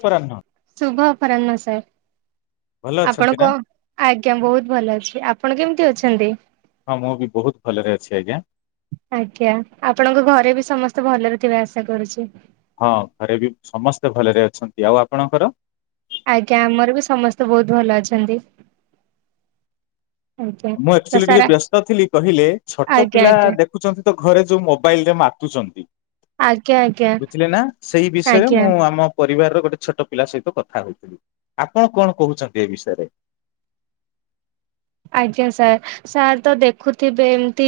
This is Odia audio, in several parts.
ଅପରାହ୍ନ ଶୁଭ ଅପରାହ୍ନ ସାର୍ ଭଲ ଆପଣ ଅଛନ୍ତି ନା? କ ଆଜ୍ଞା ବହୁତ ଭଲ ଅଛି ଆପଣ କେମିତି ଅଛି। ଛନ୍ତି। ହଁ ମୁଁ ବି ବହୁତ ଭଲରେ ଅଛି ଆଜ୍ଞା। [inaudible] ଆଜ୍ଞା ଆପଣଙ୍କ ଘରେ ବି ସମସ୍ତେ ଭଲରେ ରେ କେରେ ଆସା କରୁଛି। ହଁ ଘରେ ବି ସମସ୍ତେ ଭଲରେ ଅଛନ୍ତି ଆଉ ଆପଣଙ୍କର। ଆଜ୍ଞା ଆମର ବି ସମସ୍ତେ ବହୁତ ଭଲ ଅଛନ୍ତି। ଆଜ୍ଞା ମୁଁ ତ ଆକ୍ଚୁଆଲି ଟିକେ ସାରା ବ୍ୟସ୍ତ ଥିଲି କହିଲେ ଛୋଟ ଆଜ୍ଞା ପିଲା ଆଜ୍ଞା ଦେଖୁଛନ୍ତି। ତ ଘରେ ଯୋଉ ମୋବାଇଲ ଟ ମାତୁଛନ୍ତି। ଆଜ୍ଞା ଆଜ୍ଞା ବୁଝିଲେ ନା ସେଇ ବିଷୟରେ ଆଜ୍ଞା ମୁଁ ଆମ ପରିବାରର ଗୋଟେ ଛୋଟ ପିଲା ସହିତ କଥା ହଥିଲି ଆପଣ କଣ କହୁଛନ୍ତି ଏ ବିଷୟରେ। ଆଜ୍ଞା ସାର୍ ସାର୍ ତ ଦେଖୁଥିବେ ଏମିତି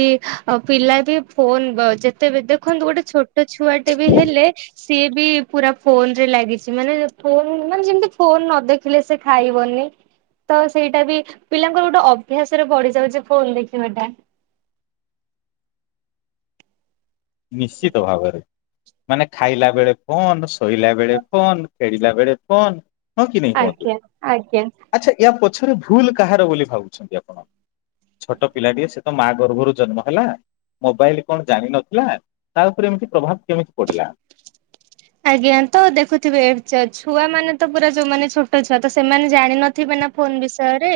ପିଲା ବି ଫୋନ ଯେତେବେ ଦେଖନ୍ତୁ ଗୋଟେ ଛୋଟ ଛୁଆଟେ ବି ହେଲେ ସିଏ ବି ପୁରା ଫୋନ ରେ ଲାଗିଛି ମାନେ ଫୋନ ମାନେ ଯେମିତି ଫୋନ ନ ଦେଖିଲେ ସେ ଖାଇବନି ତ ସେଇଟା ବି ପିଲା ଗୋଟେ ଅଭ୍ୟାସରେ ପଢିଯାଉଛି ଫୋନ ଦେଖିବାଟା। ନିଶ୍ଚିତ ଭାବରେ। ମାନେ ଖାଇଲା ବେଳେ ଫୋନ୍ ଶୋଇଲା ବେଳେ ଫୋନ୍ ଖେଳିଲା ବେଳେ ଫୋନ୍। ହଁ କି ନାହିଁ ହୁଅନ୍ତୁ ଆଜ୍ଞା ଆଜ୍ଞା। ଆଚ୍ଛା ଏହା ପଛ ପଛରେ ଭୁଲ କାହାର ବୋଲି ଭାବୁଛନ୍ତି ଆପଣ ଛୋଟ ପିଲାଟିଏ ସେ ତ ମା ଗର୍ଭରୁ ଜନ୍ମ ହେଲା ମୋବାଇଲ କଣ ଜାଣିନ ହେଲା ତା ଉପରେ ଏମିତି ପ୍ରଭାବ କେମିତି ପଡିଲା। ଆଜ୍ଞା ତ ଦେଖୁଥିବେ ଛୁଆ ମାନେ ତ ପୁରା ଯୋଉମାନେ ଛୋଟ ଛୁଆ ତ ସେମାନେ ଜାଣିନଥିବେ ନା ଫୋନ ବିଷୟରେ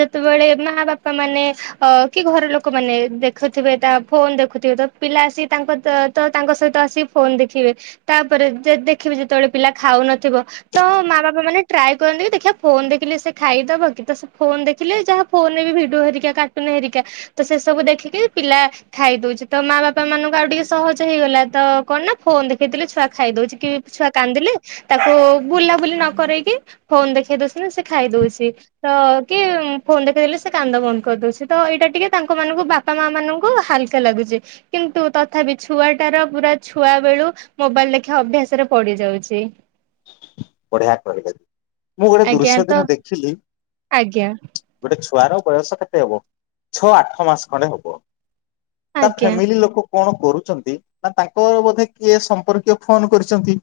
ଯେତେବେଳେ ମା ବାପା ମାନେ ଅ କି ଘର ଲୋକ ମାନେ ଦେଖୁଥିବେ ତା ଫୋନ ଦେଖୁଥିବେ ତ ପିଲା ଆସିକ ତାଙ୍କ ତ ତାଙ୍କ ସହିତ ଆସିକି ଫୋନ ଦେଖିବେ। ତାପରେ ଦେଖିବି ଯେତେବେଳେ ପିଲା ଖାଉନଥିବ ତ ମା ବାପା ମାନେ ଟ୍ରାଏ କରନ୍ତି କି ଦେଖିବା ଫୋନ ଦେଖିଲେ ସେ ଖାଇଦବ କି ତ ସେ ଫୋନ ଦେଖିଲେ ଯାହା ଫୋନରେ ବି ଭିଡିଓ ହେରିକା କାର୍ଟୁନ ହେରିକା ତ ସେ ସବୁ ଦେଖିକି ପିଲା ଖାଇଦଉଛି ତ ମା ବାପା ମାନଙ୍କୁ ଆଉ ଟିକେ ସହଜ ହେଇଗଲା ତ କଣ ନା ଫୋନ ଦେଖେଇଥିଲେ। ଛୁଆ ଖାଇ ଦଉଛି କି ଛୁଆ କାନ୍ଦିଲେ ତାକୁ ବୁଲାବୁଲି ନ କରଇକି ଫୋନ ଦେଖେଇ ଦଉଛିନା ସେ ଖାଇ ଦଉଛି ତ କି ଫୋନ ଦେଖେଇ ଦେେଲେ ସେ କାନ୍ଦ ବନ୍ଦ କରିଦଉଛି ତ ଏଇଟା ଟିକେ ତାଙ୍କ ମାନଙ୍କୁ ବାପା ମା ମାନଙ୍କୁ ହାଲକା ଲାଗୁଛି କିନ୍ତୁ ତଥାପି ଛୁଆଟାର ପୁରା ଛୁଆ ବେଳୁ ମୋବାଇଲ ଲେଖିବା ଅଭ୍ୟାସରେ ପଡି ଯାଉଛି। ବଢିଆ କ ମୁଁ ଗୋଟେ ଆଜ୍ଞା ଦୃଶ୍ୟ ତ ଦିନ ଦେଖିଲି ଆଜ୍ଞା ଗୋଟେ ଛୁଆର ବୟସ କେତେ ହବ ଛଅ ଆଠ ମାସ ଖଣ୍ଡେ ହବ। ତା ଆଜ୍ଞା ଫ୍ୟାମିଲି ଲୋକ କଣ କରୁଛି ନା ତାଙ୍କ ବୋଧେ କିଏ ସମ୍ପର୍କୀୟ ଫୋନ କରିଛନ୍ତି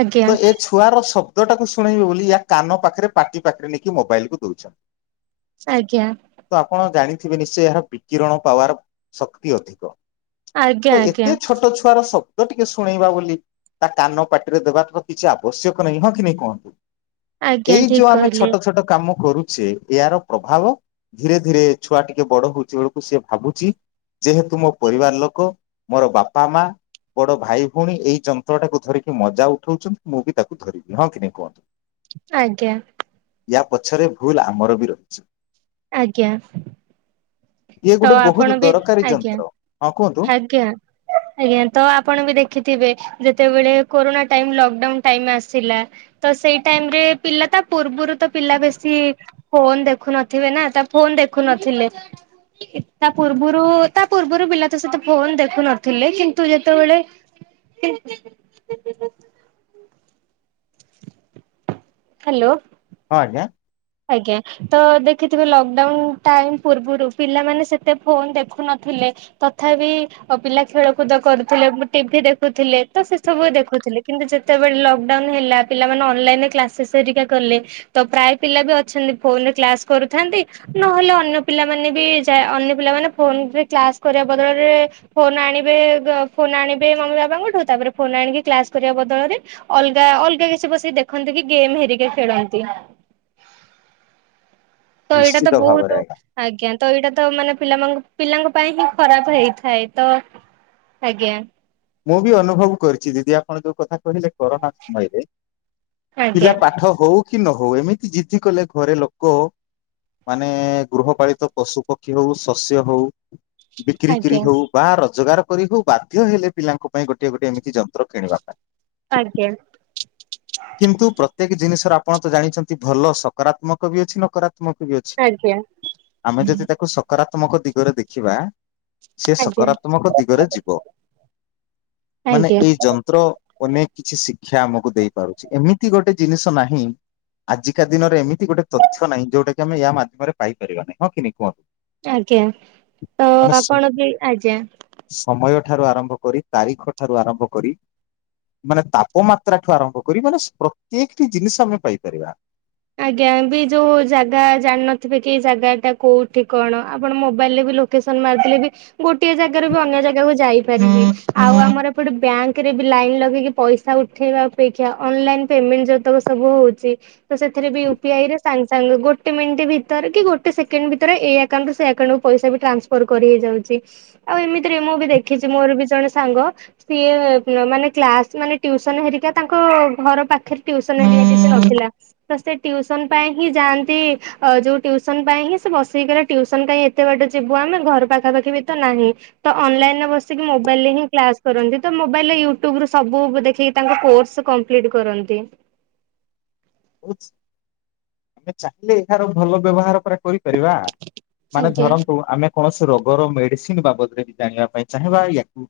ଆଜ୍ଞା ତ ଏ ଛୁଆର ଶବ୍ଦ ଟାକୁ ଶୁଣେଇବୁ ବୋଲି ୟା କାନ ପାଖରେ ପାଟି ପାଖରେ ନେଇକି ମୋବାଇଲ କୁ ଦଉଛନ୍ତି। ଆଜ୍ଞା ତ ଆପଣ ଜାଣି ଥିବେ ନିଶ୍ଚୟ ଏହା ବିକିରଣ ପାୱାର ଶକ୍ତି ଅଧିକ ଆଜ୍ଞା ତ ଆଜ୍ଞା ଏତେ ଛୋଟ ଛୁଆର ସ ତ ଟିକେ ଶୁଣେଇବା ବୋଲି ତା କାନ ପାଟିରେ ଦେବା କଥ କିଛି ଆବଶ୍ୟକ ନାହିଁ। ହଁ କି ନାଇ କୁହନ୍ତୁ? ଆଜ୍ଞା ଏଇ ଠିକ ଯୋଉ ଆମେ କହିଲେ ଛୋଟ ଛୋଟ କାମ କରୁଛେ ଏହାର ପ୍ରଭାବ ଧୀରେ ଧୀରେ ଛୁଆ ଟିକେ ବଡ ହୋଉଛି ବେଳକୁ ସେ ଭାବୁଛି । ଯେହେତୁ ମୋ ପରିବାର ଲୋକ ମୋର ବାପା ମା ବଡ ଭାଇ ଭଉଣୀ ଏଇ ଯନ୍ତ୍ର ଟାକୁ ଧରିକି ମଜା ଉଠଉଛନ୍ତ ମୁଁ ବି ତାକୁ ଧରିବି ହଁ କି ନାହି କୁହନ୍ତୁ? ଆଜ୍ଞା। ୟା ପଛରେ ଭୁଲ ଆମର ବି ରହିଛି ଆଜ୍ଞା। ଇଏ ତ ଗୋଟେ ଆପଣ ବହୁତ ବି ଦରକାରୀ ଆଜ୍ଞା ଯନ୍ତ୍ର ହଁ କୁହନ୍ତୁ ଆଜ୍ଞା ଆଜ୍ଞା ତ ଆପଣ ବି ଦେଖିଥିବେ ଯେତେବେଳେ କୋରୋନା ଟାଇମ୍ ଲକ୍ଡାଉନ ଟାଇମ୍ ଆସିଲା । ତ ସେଇ ଟାଇମ୍ ରେ ତ ପିଲା ତା ପୂର୍ବରୁ ପିଲା ବେସି ଫୋନ୍ ଦେଖୁ ନ ଥିବେ ନା । ତ ଫୋନ୍ ଦେଖୁ ନ ଥିଲେ। ତା ପୂର୍ବରୁ ତା ପୂର୍ବରୁ ପିଲା ତ ସେତ ଫୋନ ଦେଖୁ ନଥିଲେ କିନ୍ତୁ ଯେତେବେଳେ ହ୍ୟାଲୋ। ହଁ ଆଜ୍ଞା। ଆଜ୍ଞା ତ ଦେଖିଥିବେ ଲକଡାଉନ ଟାଇମ ପୂର୍ବରୁ ପିଲାମାନେ ସେତେ ଫୋନ ଦେଖୁନଥିଲେ ତଥାପି ପିଲା ଖେଳକୁଦ କରୁଥିଲେ ଟିଭି ଦେଖୁଥିଲେ ତ ସେ ସବୁ ଦେଖୁଥିଲେ କିନ୍ତୁ ଯେତେବେଳେ ଲକଡାଉନ ହେଲା ପିଲାମାନେ ଅନଲାଇନରେ କ୍ଲାସେସ୍ ହରିକା କଲେ ତ ପ୍ରାୟେ ପିଲା ବି ଅଛନ୍ତି ଫୋନରେ କ୍ଲାସ କରୁଥାନ୍ତି । ନହେଲେ ଅନ୍ୟ ପିଲାମାନେ ବି ଯା ଅନ୍ୟ ପିଲାମାନେ ଫୋନରେ କ୍ଲାସ୍ କରିବା ବଦଳରେ ଫୋନ ଆଣିବେ ବ ଫୋନ ଆଣିବେ ମମି ବାବାଙ୍କଠୁ ତାପରେ ଫୋନ ଆଣିକି କ୍ଲାସ୍ କରିବାବଦଳରେ ଅଲଗା ଅଲଗା କିଛି ବସିକି ଦେଖନ୍ତି କି ଗେମ୍ ହେରିକା ଖେଳନ୍ତି ତ ଏଇଟା ତ ନିଶ୍ଚିତ ଭାବରେ ବହୁତ ଆଜ୍ଞା। ଆଜ୍ଞା ତ ଏଇଟା ତ ମାନେ ପିଲାମାନଙ୍କୁ ପିଲାଙ୍କ ପାଇଁ ହିଁ ଖରାପ ହେଇଥାଏ। ତ ଆଜ୍ଞା ମୁଁ ବି ଅନୁଭବ କରିୁଛି ଦିଦି ଆପଣ ଯୋଉ କଥା କହିଲେ କରୋନା ସମୟରେ ଆଜ୍ଞା ପିଲା ପାଠ ହଉ କି ନ ହଉ ଏମିତି ଜିଦ୍ଦି କଲେ ଘରେ ଲୋକ ମାନେ ଗୃହପାଳିତ ପଶୁ ପକ୍ଷୀ ହଉ ଶସ୍ୟ ହଉ ବିକ୍ରିକିରି ଆଜ୍ଞା ହଉ ବା ର ରୋଜଗାର କରି ହଉ ବାଧ୍ୟ ହେଲେ ପିଲାଙ୍କ ପାଇଁ ଗୋଟେ ଗୋଟେ ଏମିତି ଯନ୍ତ୍ର କିଣିବା ପାଇଁ ଆଜ୍ଞା। କିନ୍ତୁ ପ୍ରତ୍ୟେକ ଜିନିଷ ର ଆପଣ ତ ଜାଣିଛନ୍ତି ଭଲ ସକାରାତ୍ମକ ବି ଅଛି ନକରା କ ବି ଅଛି ଆଜ୍ଞା ଆମେ ଯଦି ତାକୁ ସକାରାତ୍ମ ତ୍ମକ ଦିଗରେ ଦେଖିବା ସେ ଆଜ୍ଞା ସକାରାତ୍ମକ ଦିଗରେ ଯିବ ମାନେ ଆଜ୍ଞା ଏଇ ଯନ୍ତ୍ର ଅନେକ କିଛି ସି ସେ ଆମକୁ ଧରୁଚି ଏମିତି ଗୋଟେ ଜିନିଷ ନାହିଁ ଆଜିକା ଦିନରେ ଏମିତି ଗୋଟେ ତଥ୍ୟ ନାହିଁ ଯୋଉଟା କି ଆମେ ୟା ମାଧ୍ୟମରେ ପାଇପାରିବା ନାହିଁ । ହଁ କି ନାଇଁ କୁହନ୍ତୁ? ଆଜ୍ଞା। ତ ମାନେ ସ- ଆପଣ ବି ଆଜ୍ଞା। ସମୟ ଠାରୁ ଆରମ୍ଭ କରି ତାରିଖ ଠାରୁ ଆରମ୍ଭ କରି ମାନେ ତାପମାତ୍ରା ଠୁ ଆରମ୍ଭ କରିବାର ପ୍ରତ୍ୟେକଟି ଜିନିଷ ଆମେ ପାଇପାରିବା । ଆଜ୍ଞା। ବି ଯୋଉ ଜାଗା ଜାଣିିନଥିବେ। କି ଏଇ ଜାଗା ଟା କୋଉଠି କଣ ଆପଣ ମୋବାଇଲ ରେ ବି ଲୋକେସନ ମାରିଦେଲେ ବି ଗୋଟଏ ଜାଗାରୁ ବି ଅନ୍ୟ ଜାଗାକୁ ଯାଇପାରିବେ। ଆଉ ଆମର ଏପଟେ ବ୍ୟାଙ୍କରେ ବି ଲାଇନ ଲଗେଇକି ପଇସା ଉଠେଇବା ଅପେକ୍ଷା ଅନଲାଇନ୍ ପେମେଣ୍ଟ ଯେତେକ ସବୁ ହଉଛି। ସେଥିରେ ବି ୟୁପିଆଇରେ ସାଙ୍ଗେ ସାଙ୍ଗ ଗୋଟେ ମିନିଟ୍ ଭିତରେ କି ଗୋଟେ ସେକେଣ୍ଡ ଭିତରେ ଏ ଆକାଉଣ୍ଟ ରୁ ସେ ଆକାଉଣ୍ଟ କୁ ପଇସା ବି ଟ୍ରାନ୍ସଫର କରି ହେଇ ଯାଉଛି । ଆଉ ଏମିତିରେ ମୁଁ ବି ଦେଖିଛି ମୋର ବି ଜଣେ ସାଙ୍ଗ ସିଏ ମାନେ କ୍ଲାସ୍ ମାନେ ଟ୍ୟୁସନ୍ ହେରିକା ମାନେ ତାଙ୍କ ଘର ପାଖରେ ଟିଉସନ [unintelligible] ଯାଉଥିଲା । ତ ସେ ଟ୍ୟୁସନ ପାଇଁ ହିଁ ଯାଆନ୍ତି ଆ ଯୋଉ ଟ୍ୟୁସନ ପାଇଁ ହିଁ ସେ ବସିକିରି ଟ୍ୟୁସନ କାଇଁ ଏତେ ବାଟ ଯିବୁ ଆମେ ଘର ପାଖାପାଖି ବି ତ ନାହିଁ ତ ଅନଲାଇନରେ ବସିକି ମୋବାଇଲରେ ହିଁ କ୍ଲାସ କରନ୍ତି ତ ମୋବାଇଲ ୟୁଟ୍ୟୁବ ସବୁ ଦେଖି ତାଙ୍କ କୋର୍ସ କମ୍ପ୍ଲିଟ କରନ୍ତି। ଆମେ ଚାହିଁଲେ ଏହାର ଭଲ ବ୍ୟବହାର ପୂରା ଫେରିବା ମାନେ ଆଜ୍ଞା। ଧରନ୍ତୁ ଆମେ କୌଣସି ରୋଗ ର ମେଡିସିନ ବାବଦରେ ବି ଜାଣିବା ପାଇଁ ଚାହିଁବା ୟାକୁ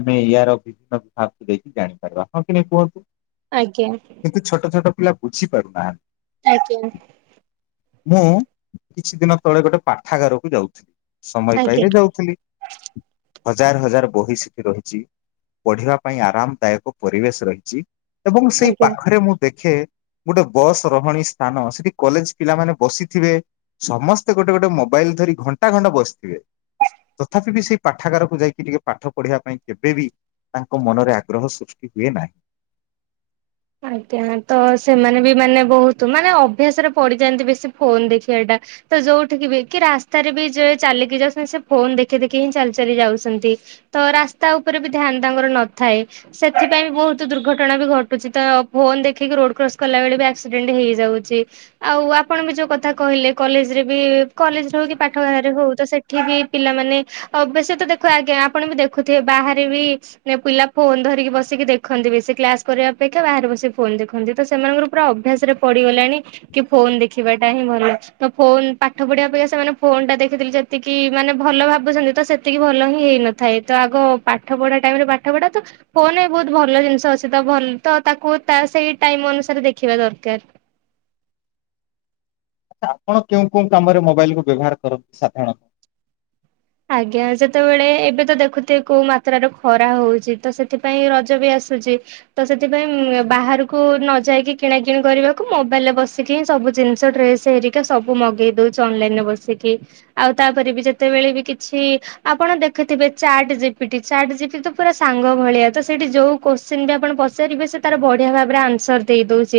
ଆମେ ୟାର ବିଭିନ୍ନ ବିଭାବକୁ ଦେଇକି ଜାଣିପାରିବା ହଁ କି ନହି କୁହନ୍ତୁ? ଆଜ୍ଞା। ବୁଝିପାରୁନାହାନ୍ତି। ଆଜ୍ଞା। ମୁଁ କିଛି ଦିନ ତଳେ ଗୋଟେ ପାଠାଗାରକୁ ଯାଉଥିଲି ସମୟ ଆଜ୍ଞା। ପାଇଲେ ଯାଉଥିଲି ହଜାର ହଜାର ବହି ସେଠି ରହିଛି। ପଢିବା ପାଇଁ ଆରାମ ଦାୟକ ପରିବେଶ ରହିଛି। ଏବଂ ସେଇ ଆଜ୍ଞା। ପାଖରେ ମୁଁ ଦେଖେ ଗୋଟେ ବସ୍ ରହଣୀ ସ୍ଥାନ ସେଠି କଲେଜ ପିଲାମାନେ ବସିଥିବେ ସମସ୍ତେ ଗୋଟେ ଗୋଟେ ମୋବାଇଲ ଧରି ଘଣ୍ଟା ଘଣ୍ଟା ବସିଥିବେ ତଥାପି ବି ସେଇ ପାଠାଗାରକୁ ଯାଇକି ଟିକେ ପାଠ ପଢିବା ପାଇଁ କେବେ ବିି ତାଙ୍କ ମନରେ ଆଗ୍ରହ ସୃଷ୍ଟି ହୁଏ ନାହିଁ। ଆଜ୍ଞା। ତ ସେମାନେ ବି ମାନେ ବହୁତ ମାନେ ଅଭ୍ୟାସରେ ପଡିଯାନ୍ତି ବେଶୀ ଫୋନ ଦେଖିବାଟା ତ ଯୋଉଠିକ ବି କି ରାସ୍ତାରେ ବି ଯାଏ ଚାଲିକି ଯାଉଛନ୍ତି ସେ ଫୋନ ଦେଖି ଦେଖି ହିଁ ଚାଲି ଚାଲି ଯାଉଛନ୍ତି ତ ରାସ୍ତା ଉପରେ ବି ଧ୍ୟାନ ତାଙ୍କର ନଥାଏ ସେଥିପାଇଁ ବି ବହୁତ ଦୁର୍ଘଟଣା ବି କିଛି ତ ଫୋନ ଦେଖିକି ରୋଡ କ୍ରସ କଲା ବେଳେ ବି ଆକ୍ସିଡେଣ୍ଟ ହେଇଯାଉଛି ଆଉ ଆପଣ ବି ଯୋଉ କଥା କହିଲେ କଲେଜରେ ବି କଲେଜରେ ହଉ କି ପାଠରେ ହଉ ତ ସେଠି ବି ପିଲାମାନେ ବେଶୀ ତ ଦେଖୁ ଆଜ୍ଞା ଆପଣ ବି ଦେଖୁଥିବେ ବାହାରେ ବି ପିଲା ଫୋନ ଧରିକି ବସିକି ଦେଖନ୍ତି ବେଶୀ କ୍ଲାସ କରିବା ଅପେକ୍ଷା ବାହାରେ ବସିିକି ଫୋନ ଦେଖନ୍ତି ତ ସେମାନଙ୍କର ପୁରା ଅଭ୍ୟାସ ରେ ପଡିଗଲାଣି କି ଫୋନ ଦେଖିବାଟା ହିଁ ଭଲ ତ ଫୋନ ପାଠ ପଢିବା ଅପେକ୍ଷା ସେମାନେ ଫୋନ ଟା ଦେଖିଥିଲେ ଯେତିକି ମାନେ ଭଲ ଭାବୁଛନ୍ତି ତ ସେତିକି ଭଲ ହିଁ ହେଇନଥାଏ ତ ଆଗ ପାଠ ପଢା ଟାଇମରେ ପାଠ ପଢା ତ ଫୋନରେ ତ ବହୁତ ଭଲ ଜିନିଷ ଅଛି ତ ଭଲ ତ ତାକୁ ତା ସେଇ ଟାଇମ ଅନୁସାରେ ଦେଖିବା ଦରକାର। ତ ଆପଣ କେଉଁ କେଉଁ କାମରେ ମୋବାଇଲ କୁ ବ୍ୟବହାର କରନ୍ତି ସାଧାରଣତଃ? ଆଜ୍ଞା ଯେତେବେଳେ ଏବେ ତ ଦେଖୁଥିବେ କୋଉ ମାତ୍ରାରେ ଖରା ହଉଛି ତ ସେଥିପାଇଁ ରଜ ବି ଆସୁଚି ତ ସେଥିପାଇଁ ବାହାରକୁ ନ ଯାଇକି କିଣା କିିଣି କରିବାକୁ ମୋବାଇଲ ରେ ବସିକି ହିଁ ସବୁ ଜିନିଷ ଡ୍ରେସ ହେରିକି ସବୁ ମଗେଇ ଦଉଛି ଅନଲାଇନ ରେ ବସିକି ଆଉ ତାପରେ ବି ଯେତେବେଳେ ଛି ଆପଣ ଦେଖିଥିବେ ଚାଟ ଜିପିଟି ଚାଟ ଜିପିଟି ତ ପୁରା ସାଙ୍ଗ ଭଳିଆ ତ ସେଇଠି ଯୋଉ କୋଶ୍ଚିନ ବି ଆପଣ ପଚାରିବେ ସେ ତାର ବଢିଆ ଭାବରେ ଆନ୍ସର ଦେଇ ଦଉଛି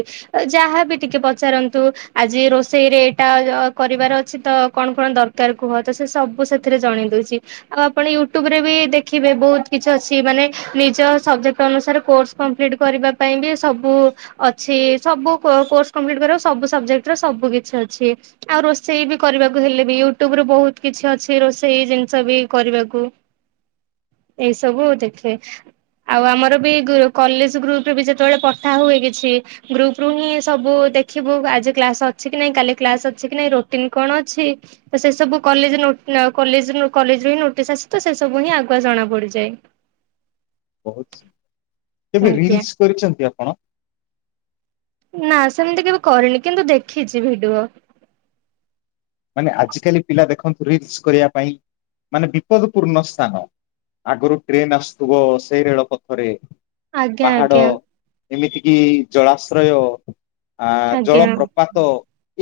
ଯାହାବି ଟିକେ ପଚାରନ୍ତୁ ଆଜି ରୋଷେଇରେ ଏଇଟା କରିବାର ଅଛି ତ କଣ କଣ ଦରକାର କୁହ ତ ସେ ସବୁ ରେ ଜଣେଇ ଦଉଛି ଆଉ ଆପଣ ୟୁଟୁବ ରେ ବି ଦେଖିବେ ବହୁତ କିଛି ଅଛି ମାନେ ନିଜ ସବଜେକ୍ଟ ଅନୁସାରେ କୋର୍ସ କମ୍ପ୍ଲିଟ କରିବା ପାଇଁ ବି ସବୁ ଅଛି ସବୁ କୋର୍ସ କମ୍ପ୍ଲିଟ କରିବା ସବୁ ସବଜେକ୍ଟର ସବୁ କିଛି ଅଛି ଆଉ ରୋଷେଇ ବି କରିବାକୁ ହେଲେ ବି ୟୁଟ୍ୟୁବରେ ବହୁତ କିଛି ଅଛି। ରୋଷେଇ ଜିନିଷ ବି କରିବାକୁ ଏଇ ସବୁ ଦେଖେ ଆଉ ଆମର ବି ଗ୍ରୁ କଲେଜ ଗ୍ରୁପରେ ଯେତେବେଳେ ପଠା ହୁଏ କିଛି ଗ୍ରୁପୁ ହିଁ ସବୁ ଦେଖିବୁ ଆଜି କ୍ଲାସ ଅଛି କି ନାହିଁ କାଲି କ୍ଲାସ ଅଛି କି ନାଇଁ ରୁଟିନ କଣ ଅଛି ତ ସେ ସବୁ କଲେଜ ରୁ ନା କଲେଜ ରୁ କଲେଜ ରୁ ହିଁ ନୋଟିସ୍ ଆସ ତ ସେ ସବୁ ହିଁ ଆଗୁଆ ଜଣା ପଡିଯାଏ। ବହୁତ କେବେ ଆଜ୍ଞା ରିଲସ କରିଛନ୍ତି ଆପଣ? ନା ସେମିତି କେବେ କରିନି କିନ୍ତୁ ଦେଖିଚି ଭିଡିଓ। ମାନେ ଆଜିକାଲି ପିଲା ଦେଖନ୍ତୁ ରିଲସ କରିବା ପାଇଁ ମାନେ ବିପଦ ପୂର୍ଣ ସ୍ଥାନ ଆଗରୁ ଟ୍ରେନ ଆସୁଥିବ ସେଇ ରେଳ ପଥରେ ଆଜ୍ଞା। ପାହାଡ ଆଜ୍ଞା। ଏମିତି କିି ଜଳାଶ୍ରୟ ଆ ଆଜ୍ଞା ଜଳପ୍ରପାତ,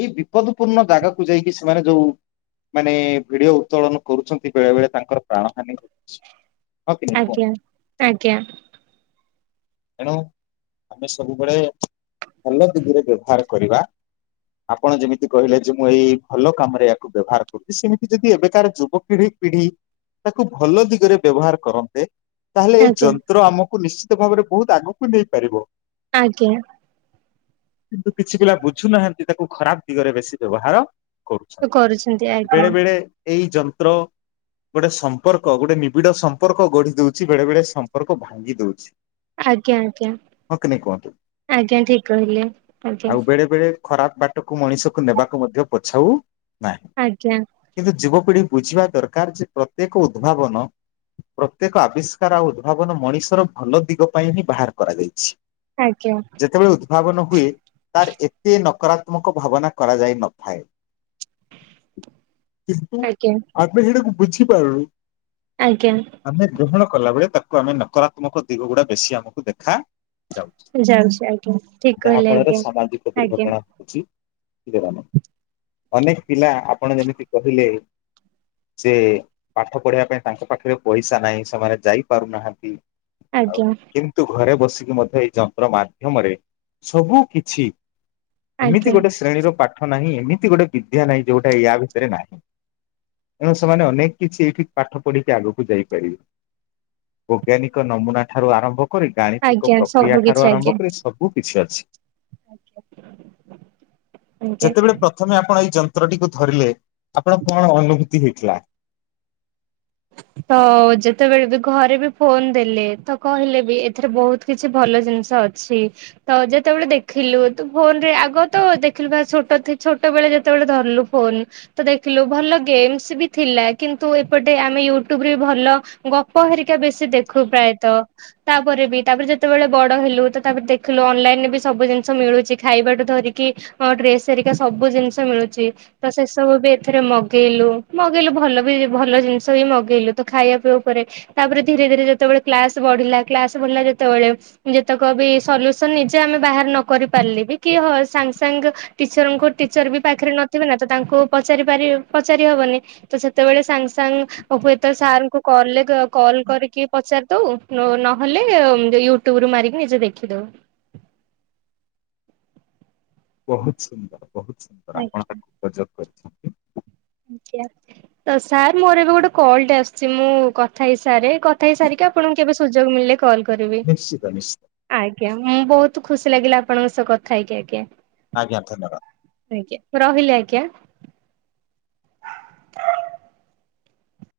ଏଇ ବିପଦ ପୂର୍ଣ୍ଣ ଜାଗାକୁ ଯାଇକି ସେମାନେ ଯୋଉ ମାନେ ଭିଡିଓ ଉତ୍ତୋଳନ କରୁଛନ୍ତି ବେଳେ ବେଳେ ତାଙ୍କର ପ୍ରାଣ ହାନି ହଉଛି। ଆଜ୍ଞା। ଆଜ୍ଞା। ଏଣୁ ଆମେ ସବୁବେଳେ ଭଲ ଦିଗରେ ବ୍ୟବହାର କରିବା ଆପଣ ଯେମିତି କହିଲେ ଯେ ମୁଁ ଏଇ ଭଲ କାମରେ ୟାକୁ ବ୍ୟବହାର କରୁଚି ସେମିତି ଯଦି ଏବେକାର ଯୁବପିଢି ପିଢି ତାକୁ ଭଲ ଦିଗରେ ବ୍ୟବହାର କରନ୍ତେ ତାହେଲେ ଏଇ ଆଜ୍ଞା ଯନ୍ତ୍ର ଆମକୁ ନିଶ୍ଚିତ ଭାବରେ ବହୁତ ଆଗକୁ ନେଇ ପାରିବ। ଆଜ୍ଞା। କିନ୍ତୁ କିଛି ପିଲା ବୁଝୁ ନାହାନ୍ତି ତାକୁ ଖରାପ ଦିଗରେ ବେଶୀ ବ୍ୟବହାର କରୁଛନ୍ତି। କରୁଛନ୍ତି ଆଜ୍ଞା। ବେଳେ ବେଳେ ଏଇ ଯନ୍ତ୍ର ଗୋଟେ ସମ୍ପର୍କ ଗୋଟେ ନିବିଡ ସମ୍ପର୍କ ଗଢି ଦଉଛି, ବେଳେ ବେଳେ ସମ୍ପର୍କ ଭାଙ୍ଗି ଦଉଛି। ଆଜ୍ଞା ଆଜ୍ଞା ହଁ କି ନାଇଁ କୁହନ୍ତୁ ଆଜ୍ଞା ଠିକ କହିଲେ ଆଜ୍ଞା। ଆଉ ବେଳେ ବେଳେ ଖରାପ ବାଟକୁ ମଣିଷକୁ ନେବାକୁ ମଧ୍ୟ ପଛାଉ ନାହିଁ ଆଜ୍ଞା କିନ୍ତୁ ଯୁବକ ପିଢି ବୁଝିବା ଦରକାର ଯେ ପ୍ରତ୍ୟେକ ଉଦ୍ଭାବନ ପ୍ରତ୍ୟେକ ଆବିଷ୍କାର ଆଉ ଉଦ୍ଭାବନ ମଣିଷର ଭଲ ଦିଗ ପାଇଁ ହିଁ ବାହାର କରାଯାଇଛି। ଆଜ୍ଞା। ଯେତେବେଳେ ଉଦ୍ଭାବନ ହୁଏ ତାର ଏତେ ନକାରାତ୍ମକ ଭାବନା କରାଯାଇନ ଥାଏ କିନ୍ତୁ ଆଜ୍ଞା ଆମେ ହେଡ଼ାକୁ ବୁଝିପାରୁନୁ। ଆଜ୍ଞା। ଆମେ ଗ୍ରହଣ କଲା ବେଳେ ତାକୁ ଆମେ ନକରାତ୍ମକ ଦିଗଗୁଡ଼ା ବେଶୀ ଆମକୁ ଦେଖା ଯାଉଛି ଆଜ୍ଞା ଠିକ କହିଲେ ଫଳରେ ଆଜ୍ଞା ସାମାଜିକ ଆଜ୍ଞା। ଦୁର୍ଘଟଣା [unintelligible] ଅନେକ ପିଲା ଆପଣ ଯେମିତି କହିଲେ, ଯେ ପାଠ ପଢିବା ପାଇଁ ତାଙ୍କ ପାଖରେ ପଇସା ନାହିଁ ସେମାନେ ଯାଇ ପାରୁନାହାନ୍ତି ଆଉ ଆଜ୍ଞା କିନ୍ତୁ ଘରେ ବସି ଯେ ମଧ୍ୟ ଏଇ ଯନ୍ତ୍ର ମାଧ୍ୟମରେ ସବୁ କିଛି ଏମିତି ଆଜ୍ଞା ଆଜ୍ଞା ଗୋଟେ ଶ୍ରେଣୀର ପା ପାଠ ନାହିଁ ଏମିତି ଗୋଟେ ବିଦ୍ୟା ନାହିଁ ଯୋଉଟା ୟା ଭିତରେ ନାହିଁ। ଏଣୁ ସେମାନେ ଅନେକ କିଛି ଏଇଠି ପାଠ ପଢିକି ଆଗକୁ ଯାଇପାରିବେ। ବୈଜ୍ଞାନିକ ନମୁନା ଠାରୁ ଆରମ୍ଭ କରି ଗାଣିତକ ଆଜ୍ଞା ପ୍ରକ୍ରିୟା ସବୁ ଠାରୁ କିଛି ଆଜ୍ଞା ଆରମ୍ଭ କରି ସବୁ କିଛି ଅଛି। ଆଜ୍ଞା। ଯେତେବେଳେ ପ୍ରଥମେ ଆପଣ ଏଇ ଯନ୍ ନ୍ତ୍ର ଟିକୁ ଧରିଲେ ଆପଣ କଣ ଅନୁଭୂତି ହେଇଥିଲା? ତ ଯେତେବେଳେ ବି ଘରେ ବି ଫୋନ ଦେଲେ ତ କହିଲେ ବି ଏଥିରେ ବହୁତ କିଛି ଭଲ ଜିନିଷ ଅଛି ତ ଯେତେବେଳେ ଦେଖିଲୁ ତ ଫୋନରେ ଆଗ ତ ଦେଖିଲୁ ଛୋଟ ବେଳେ ଯେତେବେଳେ ଧରିଲୁ ଫୋନ ତ ଦେଖିଲୁ ଭଲ ଗେମ୍ସ ବି ଥିଲା କିନ୍ତୁ ଏପଟେ ଆମେ ୟୁଟ୍ୟୁବ ବି ଭଲ ଗପ ହେରିକା ବେଶୀ ଦେଖୁ ପ୍ରାୟତ। ତାପରେ ବି ତାପରେ ଯେତେବେଳେ ବଡ ହେଲୁ ତାପରେ ଦେଖିଲୁ ଅନଲାଇନ ରେ ବି ସବୁ ଜିନିଷ ମିଳୁଛି ଖାଇବାଠୁ ଧରିକି ଡ୍ରେସ୍ ହେରିକା ସବୁ ଜିନିଷ ମିଳୁଛି ତ ସେ ସବୁ ବି ଏଥିରେ ମଗେଇଲୁ, ମଗେଇଲୁ ଭଲ ବି ଭଲ ଜିନିଷ ଜିନିଷ ବିଁମଗେଇଲୁ ତ ଖାଇବା ପିଇବା ଉପରେ ତାପରେ ଧୀରେ ଧୀରେ ଯେତେବେଳେ କ୍ଲାସ୍ ବଢିଲା କ୍ଲାସ୍ ବଢିଲା ଯେତେବେଳେ ଯେତକ ବି ସଲ୍ୟୁସନ୍ ନିଜେ ଆମେ ବାହାର ନ କରି ପାରିଲେ କି ହ ସାଙ୍ଗ ସାଙ୍ଗ ଟିଚର ଙ୍କୁ ଟିଚର ବି ପାଖରେ ନଥିବେ ନା ତ ତାଙ୍କୁ ପଚାରି ପାରି ପଚାରି ହବନି ସେତେବେଳେ ସାଙ୍ଗ ସାଙ୍ଗ ହୁଏତ ସାର୍ ଙ୍କୁ କଲ୍ ରେ କଲ୍ କରିକି ପଚାରି ଦଉ। ନହେଲେ ୟୁଟ୍ୟୁବ ରୁ ମାରିକି ନିଜେ ଦେଖିଦଉ। ବହୁତ୍ ସୁନ୍ଦର୍ ବହୁତ୍ ସୁନ୍ଦର୍ ଆଜ୍ଞା ଆପଣ ତାକୁ ଉପଯୋଗ କରିବେ। ଆଜ୍ଞା! ତ ସାର୍ ମୋର ଏବେ ଗୋଟେ କଲ୍ ଟେ ଆସୁଛି ମୁଁ କଥା ହେଇସାରେ କଥା ହେଇସାରିକି ଆପଣଙ୍କୁ କେବେ ସୁଯୋଗ ମିଳିଲେ କଲ ନିଶ୍ଚିତ ନିଶ୍ଚିତ। ଆଜ୍ଞା ହୁଁ ବହୁତ ଖୁସି ଲାଗିଲା ଆପଣଙ୍କ ସହ କଥା ହେଇକି ଆଜ୍ଞା। ଆଜ୍ଞା ଧନ୍ୟବାଦ। ଆଜ୍ଞା ମୁଁ ରହିଲି ଆଜ୍ଞା